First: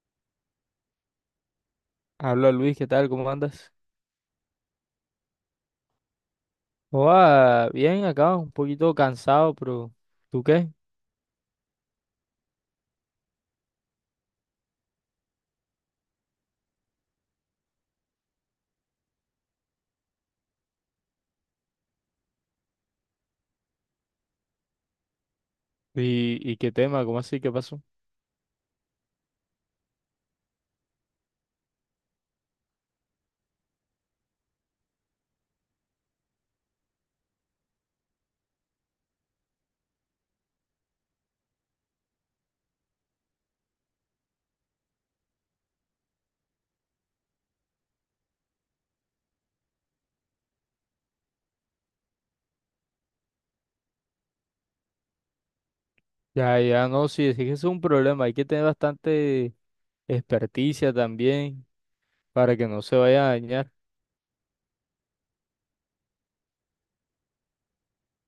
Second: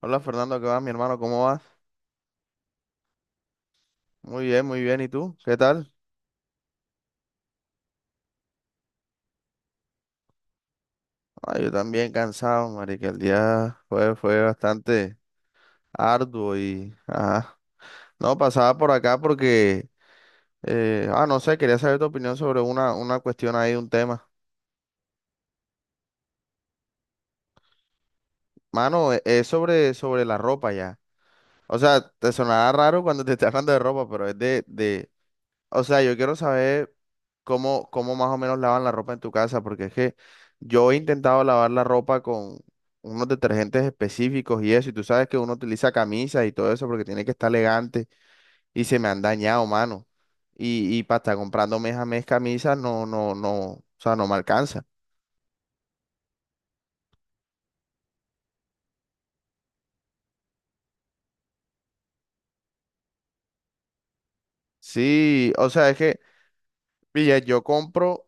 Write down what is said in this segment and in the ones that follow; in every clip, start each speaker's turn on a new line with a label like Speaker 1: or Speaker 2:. Speaker 1: Hola Fernando, ¿qué vas, mi hermano? ¿Cómo vas?
Speaker 2: Habla Luis, ¿qué tal? ¿Cómo andas?
Speaker 1: Muy bien, muy bien. ¿Y tú? ¿Qué tal?
Speaker 2: Hola, bien acá, un poquito cansado, pero ¿tú qué?
Speaker 1: Ah, yo también cansado, marica. El día fue bastante arduo y... Ajá. No, pasaba por acá porque... no sé, quería saber tu opinión sobre una cuestión ahí, un tema.
Speaker 2: ¿Y qué tema? ¿Cómo así? ¿Qué pasó?
Speaker 1: Mano, es sobre la ropa ya. O sea, te sonará raro cuando te esté hablando de ropa, pero es o sea, yo quiero saber cómo más o menos lavan la ropa en tu casa, porque es que yo he intentado lavar la ropa con unos detergentes específicos y eso, y tú sabes que uno utiliza camisas y todo eso porque tiene que estar elegante y se me han dañado, mano. Y para estar comprando mes a mes camisas, no, no, no, o sea, no me alcanza.
Speaker 2: Ya, ya, no, sí, es que es un problema, hay que tener bastante experticia también para que no se vaya a dañar.
Speaker 1: Sí, o sea, es que, pilla, yo compro,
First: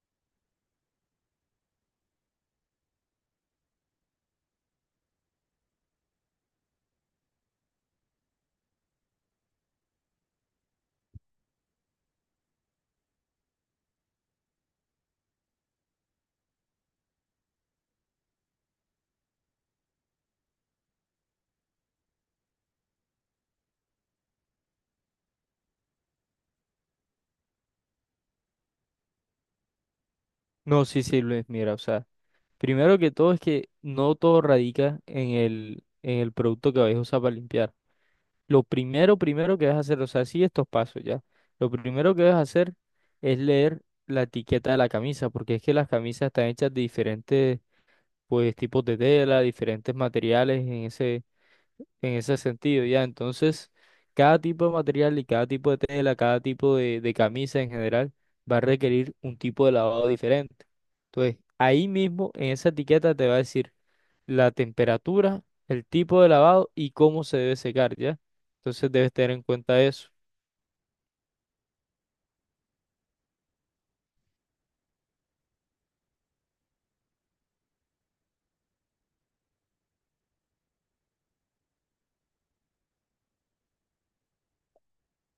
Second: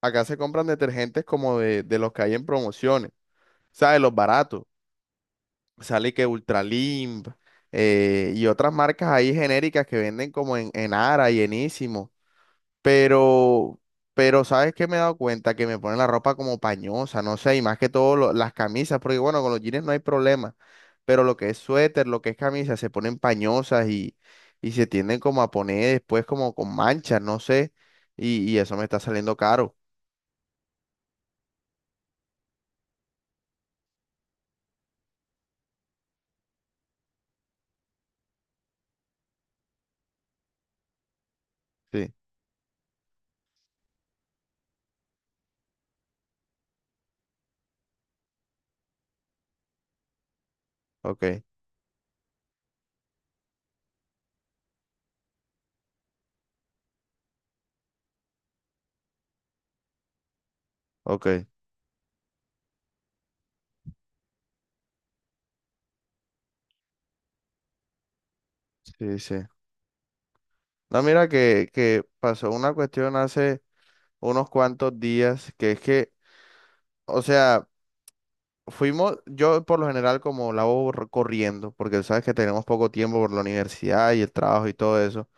Speaker 1: acá se compran detergentes como de los que hay en promociones, ¿sabes? Los baratos. Sale que Ultralimp, y otras marcas ahí genéricas que venden como en Ara y enísimo. Pero, pero ¿sabes qué me he dado cuenta? Que me ponen la ropa como pañosa, no sé, y más que todo las camisas, porque bueno, con los jeans no hay problema, pero lo que es suéter, lo que es camisa, se ponen pañosas y se tienden como a poner después como con manchas, no sé, y eso me está saliendo caro.
Speaker 2: No, sí, sí, Luis, mira, o sea, primero que todo es que no todo radica en el producto que vais a usar para limpiar. Lo primero, primero que debes hacer, o sea, sí, estos pasos ya. Lo
Speaker 1: Sí,
Speaker 2: primero que debes hacer es leer la etiqueta de la camisa, porque es que las camisas están hechas de diferentes, pues, tipos de tela, diferentes materiales
Speaker 1: ok,
Speaker 2: en ese sentido, ya. Entonces, cada tipo de material y cada tipo de tela, cada tipo de camisa en general, va a requerir un tipo de lavado diferente. Entonces,
Speaker 1: ok,
Speaker 2: ahí mismo, en esa etiqueta te va a decir la temperatura, el tipo de lavado y cómo se debe secar, ¿ya? Entonces debes
Speaker 1: sí,
Speaker 2: tener
Speaker 1: sí.
Speaker 2: en cuenta eso.
Speaker 1: No, mira que pasó una cuestión hace... unos cuantos días, que es que, o sea, fuimos, yo por lo general como la hago corriendo, porque sabes que tenemos poco tiempo por la universidad y el trabajo y todo eso,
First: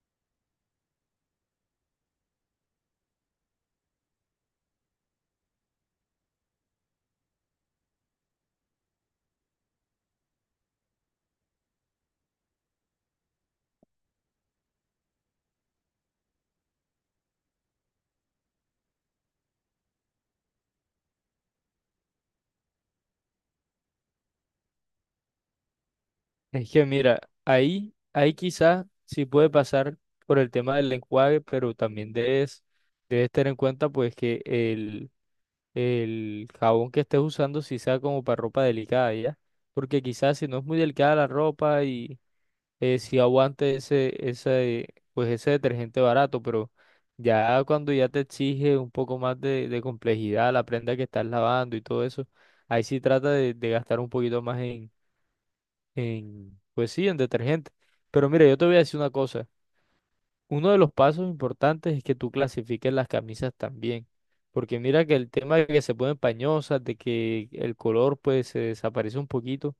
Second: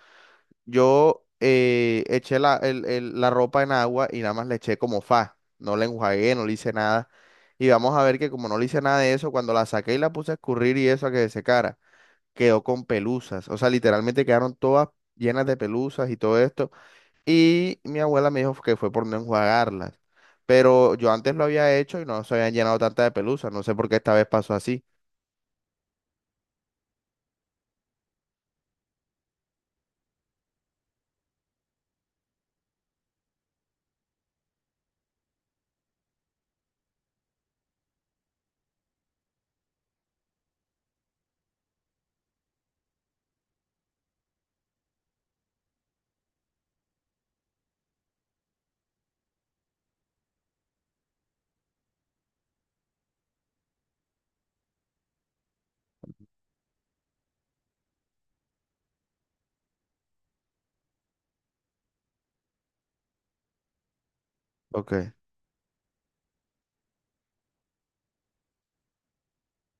Speaker 1: yo eché la ropa en agua y nada más le eché como fa, no la enjuagué, no le hice nada, y vamos a ver que como no le hice nada de eso, cuando la saqué y la puse a escurrir y eso a que se secara, quedó con pelusas, o sea, literalmente quedaron todas llenas de pelusas y todo esto. Y mi abuela me dijo que fue por no enjuagarlas. Pero yo antes lo había hecho y no se habían llenado tanta de pelusa. No sé por qué esta vez pasó así.
Speaker 2: Es que mira, ahí, ahí quizás sí puede pasar por el tema del enjuague, pero también debes, debes tener en cuenta pues que el jabón que estés usando sí sea como para ropa delicada, ¿ya? Porque quizás si no es muy delicada la ropa y sí aguante ese, ese, pues ese detergente barato, pero ya cuando ya te exige un poco más de complejidad la prenda que estás lavando y todo eso, ahí sí trata de gastar un poquito más en, pues sí, en detergente. Pero mira, yo te voy a decir una cosa. Uno de los pasos importantes es que tú clasifiques las camisas también. Porque mira
Speaker 1: Ok,
Speaker 2: que el tema de que se ponen pañosas, de que el color pues se desaparece un poquito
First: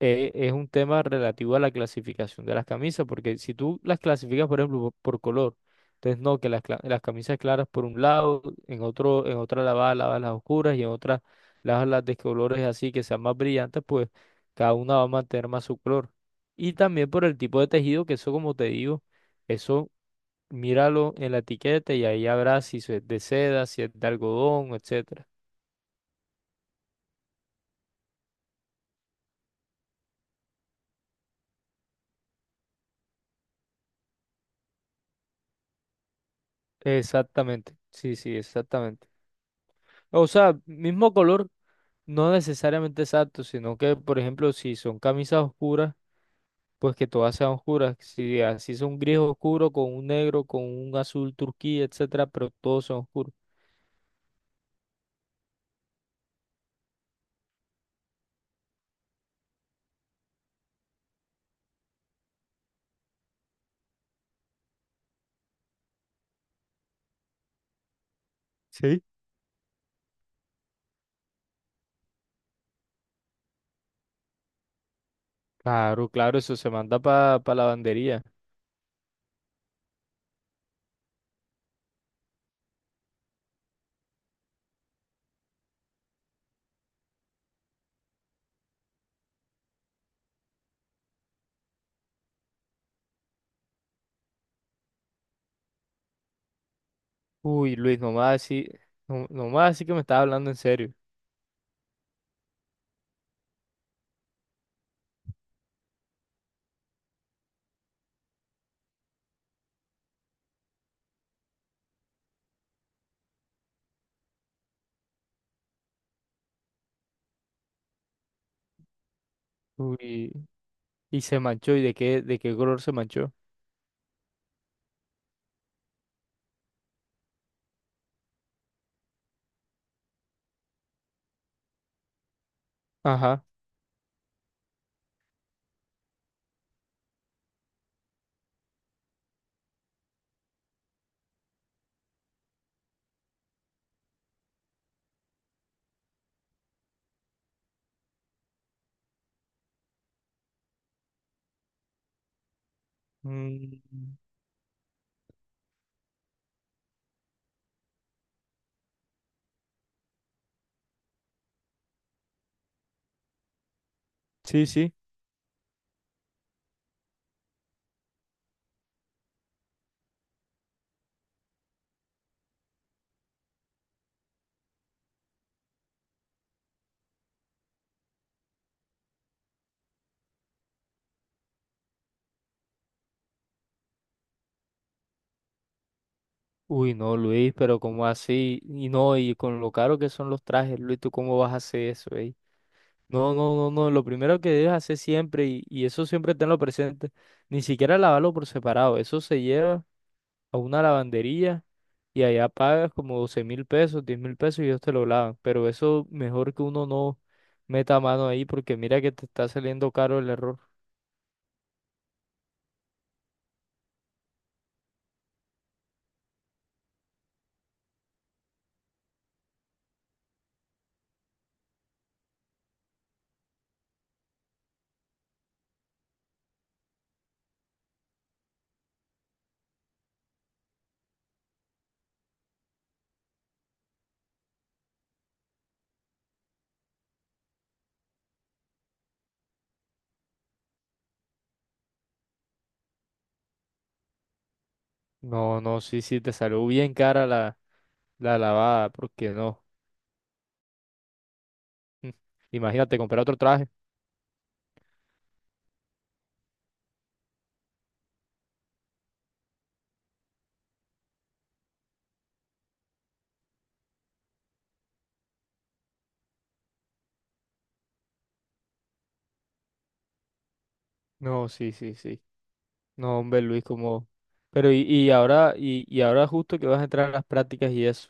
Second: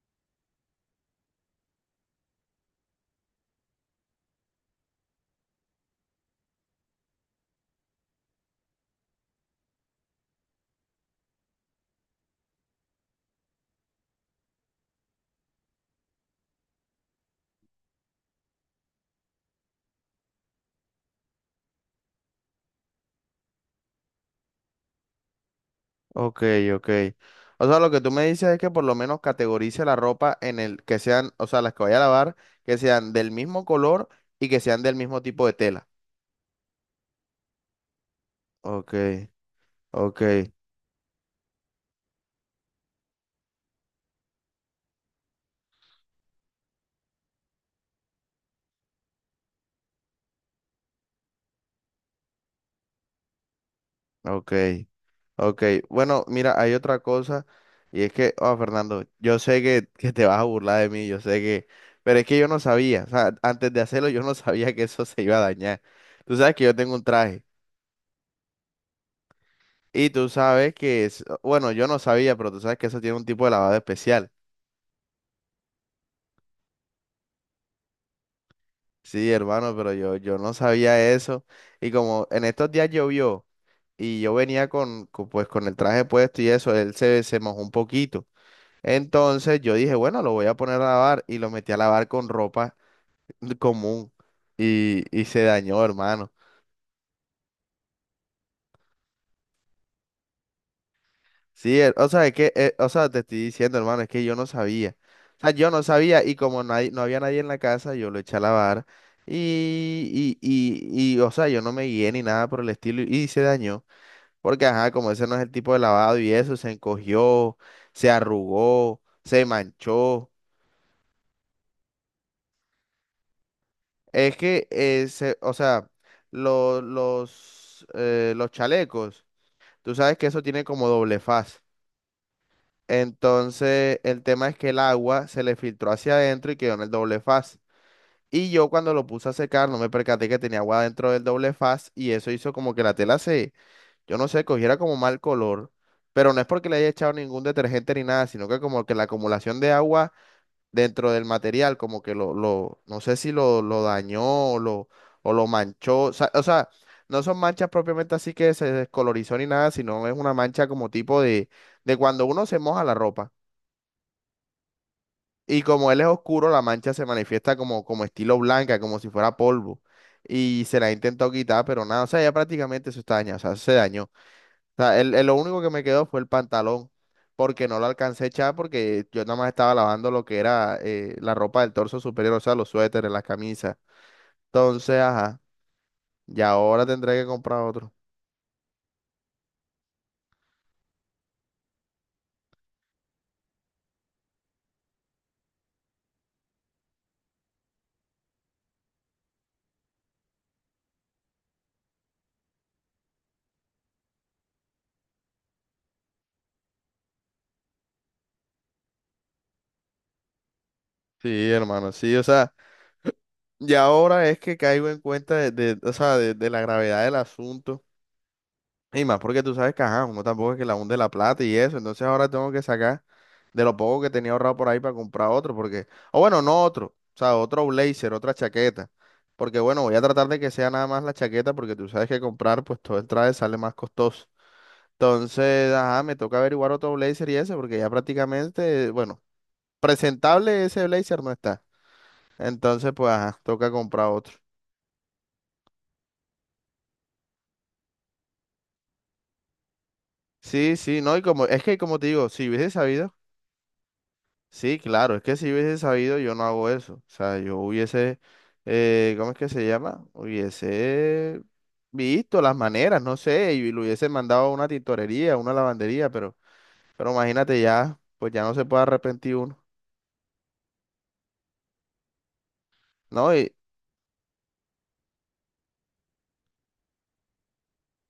Speaker 2: es un tema relativo a la clasificación de las camisas, porque si tú las clasificas, por ejemplo, por color, entonces no, que las, las camisas claras por un lado, en otro, en otra lavada, lavas las oscuras y en otra lavas las de colores así que sean más brillantes, pues cada una va a mantener más su color. Y también por el tipo de tejido, que eso como te digo, eso míralo en la etiqueta y ahí habrá si es de seda, si es de algodón, etcétera.
Speaker 1: ok, ok. O sea, lo que tú me dices es que por lo menos categorice la ropa en el que sean, o sea, las que vaya a lavar, que sean del mismo color y que sean del mismo tipo de tela.
Speaker 2: Exactamente, sí, sí,
Speaker 1: Ok,
Speaker 2: exactamente.
Speaker 1: ok,
Speaker 2: O sea, mismo color. No necesariamente exacto, sino que, por ejemplo, si son camisas oscuras, pues que todas sean oscuras. Si así son gris oscuro, con un negro, con un azul turquía, etcétera, pero todos son oscuros.
Speaker 1: ok. Ok, bueno, mira, hay otra cosa y es que, oh, Fernando, yo sé que te vas a burlar de mí, yo sé que, pero es que yo no sabía, o sea, antes de hacerlo yo no sabía que eso se iba a dañar. Tú sabes que yo tengo un traje
Speaker 2: Sí.
Speaker 1: y tú sabes que es, bueno, yo no sabía, pero tú sabes que eso tiene un tipo de lavado especial.
Speaker 2: Claro, claro, eso se manda para la lavandería.
Speaker 1: Sí, hermano, pero yo no sabía eso y como en estos días llovió y yo venía pues, con el traje puesto y eso, él se mojó un poquito. Entonces yo dije, bueno, lo voy a poner a lavar y lo metí a lavar con ropa común y se dañó, hermano.
Speaker 2: Uy, Luis, nomás así, no, nomás así que me estaba hablando en serio.
Speaker 1: Sí, o sea, es que, o sea, te estoy diciendo, hermano, es que yo no sabía. O sea, yo no sabía y como nadie, no había nadie en la casa, yo lo eché a lavar o sea, yo no me guié ni nada por el estilo y, se dañó. Porque, ajá, como ese no es el tipo de lavado y eso, se encogió, se arrugó, se manchó.
Speaker 2: Uy, y se manchó, ¿y de qué color se manchó?
Speaker 1: Es que, o sea, los chalecos, tú sabes que eso tiene como doble faz.
Speaker 2: Ajá.
Speaker 1: Entonces, el tema es que el agua se le filtró hacia adentro y quedó en el doble faz. Y yo cuando lo puse a secar, no me percaté que tenía agua dentro del doble faz y eso hizo como que la tela se, yo no sé, cogiera como mal color. Pero no es porque le haya echado ningún detergente ni nada, sino que como que la acumulación de agua dentro del material, como que lo no sé si lo
Speaker 2: Mm,
Speaker 1: dañó o lo, o lo manchó. O sea, no son manchas propiamente así que se descolorizó ni nada, sino es una mancha como tipo de cuando uno se moja la ropa.
Speaker 2: sí, sí.
Speaker 1: Y como él es oscuro, la mancha se manifiesta como, como estilo blanca, como si fuera polvo. Y se la intentó quitar, pero nada, o sea, ya prácticamente eso está dañado, o sea, se dañó. O sea, lo único que me quedó fue el pantalón, porque no lo alcancé a echar porque yo nada más estaba lavando lo que era la ropa del torso superior, o sea, los suéteres, las camisas. Entonces, ajá, y ahora
Speaker 2: Uy, no,
Speaker 1: tendré que
Speaker 2: Luis,
Speaker 1: comprar
Speaker 2: pero
Speaker 1: otro.
Speaker 2: ¿cómo así? Y no, y con lo caro que son los trajes, Luis, ¿tú cómo vas a hacer eso, eh? No, no, no, no. Lo primero que debes hacer siempre, y eso siempre tenlo presente, ni siquiera lavarlo por separado. Eso se lleva a una lavandería y allá pagas como $12.000, $10.000 y ellos te lo lavan. Pero eso mejor que uno no meta mano ahí porque mira que te está saliendo caro el error.
Speaker 1: Sí, hermano, sí, o sea, y ahora es que caigo en cuenta o sea, de la gravedad del asunto. Y más porque tú sabes que, ajá, uno tampoco es que la hunde la plata y eso. Entonces ahora tengo que sacar de lo poco que tenía ahorrado por ahí para comprar otro. Porque, o bueno, no otro. O sea, otro blazer, otra chaqueta. Porque bueno, voy a tratar de que sea nada más la chaqueta porque tú sabes que comprar pues todo el traje sale más costoso. Entonces, ajá, me toca averiguar otro blazer y ese porque ya prácticamente, bueno, presentable ese blazer no está. Entonces, pues, ajá, toca comprar otro.
Speaker 2: No, no, sí, sí, te salió bien cara la, la lavada, porque no.
Speaker 1: Sí, sí, no, y como, es que como te
Speaker 2: Mm.
Speaker 1: digo, si hubiese
Speaker 2: Imagínate
Speaker 1: sabido.
Speaker 2: comprar otro traje.
Speaker 1: Sí, claro, es que si hubiese sabido yo no hago eso. O sea, yo hubiese, ¿cómo es que se llama? Hubiese visto las maneras, no sé, y lo hubiese mandado a una tintorería, a una lavandería, pero imagínate ya, pues ya no se puede arrepentir uno.
Speaker 2: No, sí, sí, sí. No,
Speaker 1: No,
Speaker 2: hombre,
Speaker 1: y
Speaker 2: Luis, como... Pero y ahora, y ahora justo que vas a entrar a las prácticas y eso.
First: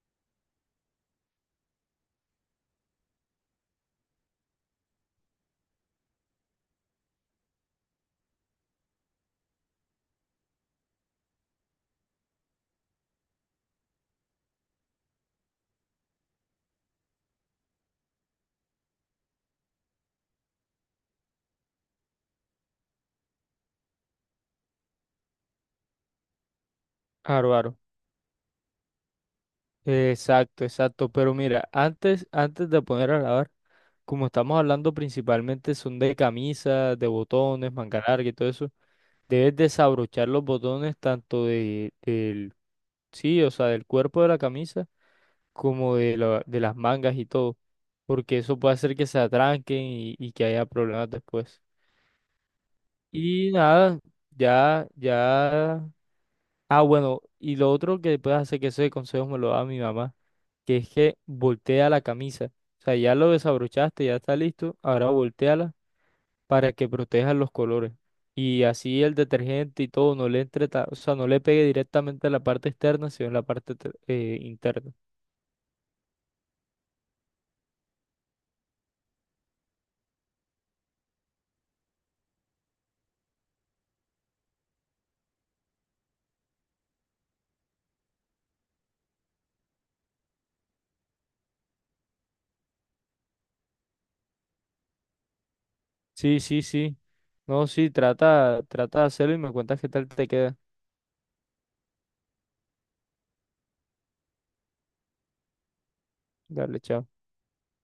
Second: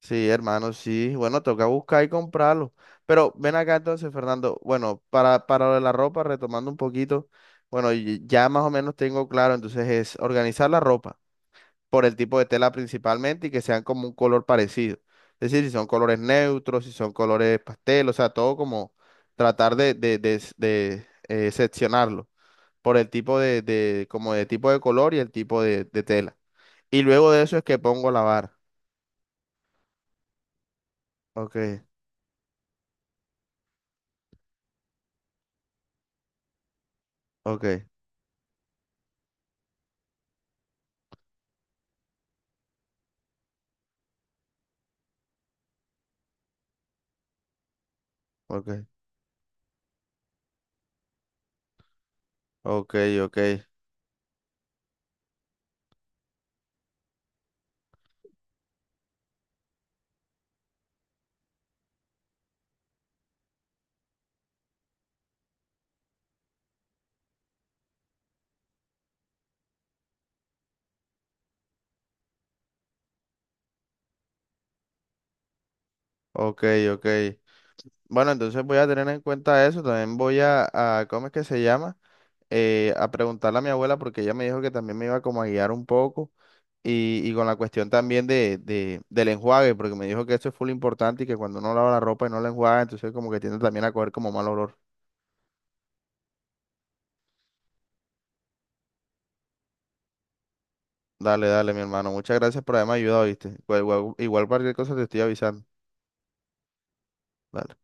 Speaker 1: sí, hermano, sí, bueno, toca buscar y comprarlo. Pero ven acá entonces, Fernando, bueno, para lo de la ropa, retomando un poquito, bueno, y ya más o menos tengo claro, entonces es organizar la ropa por el tipo de tela principalmente y que sean como un color parecido. Es decir, si son colores neutros, si son colores pastel, o sea, todo como tratar de seccionarlo por el tipo de como de tipo de color y el tipo de tela. Y luego de
Speaker 2: Aro,
Speaker 1: eso es
Speaker 2: aro.
Speaker 1: que pongo a lavar.
Speaker 2: Exacto, exacto. Pero
Speaker 1: Ok,
Speaker 2: mira, antes, antes de poner a lavar, como estamos hablando principalmente son de camisas, de
Speaker 1: ok,
Speaker 2: botones, manga larga y todo eso, debes desabrochar los botones tanto de, del, sí, o sea, del cuerpo de la camisa como de, de las mangas y todo, porque eso puede
Speaker 1: ok,
Speaker 2: hacer que se atranquen y que haya problemas después.
Speaker 1: ok, ok,
Speaker 2: Y nada, ya, ya. Ah, bueno, y lo otro que puedes hacer, que ese consejo me lo da mi mamá, que es que voltea la camisa. O sea, ya lo desabrochaste, ya está listo, ahora volteala para que proteja los colores. Y así el detergente y todo no le entre, o sea, no le pegue directamente a la parte externa, sino en la parte interna.
Speaker 1: ok, ok. Bueno, entonces voy a tener en cuenta eso. También voy a ¿cómo es que se llama? A preguntarle a mi abuela porque ella me dijo que también me iba como a guiar un poco y con la cuestión también del enjuague, porque me dijo que eso es full importante y que cuando uno lava la ropa y no la enjuaga, entonces como que tiende también a coger como mal olor.
Speaker 2: Sí, sí, sí. No, sí, trata, trata de hacerlo y me cuentas qué tal te queda.
Speaker 1: Dale, dale, mi hermano. Muchas gracias por haberme ayudado, ¿viste? Igual, igual cualquier cosa te estoy avisando.
Speaker 2: Dale, chao.
Speaker 1: Dale.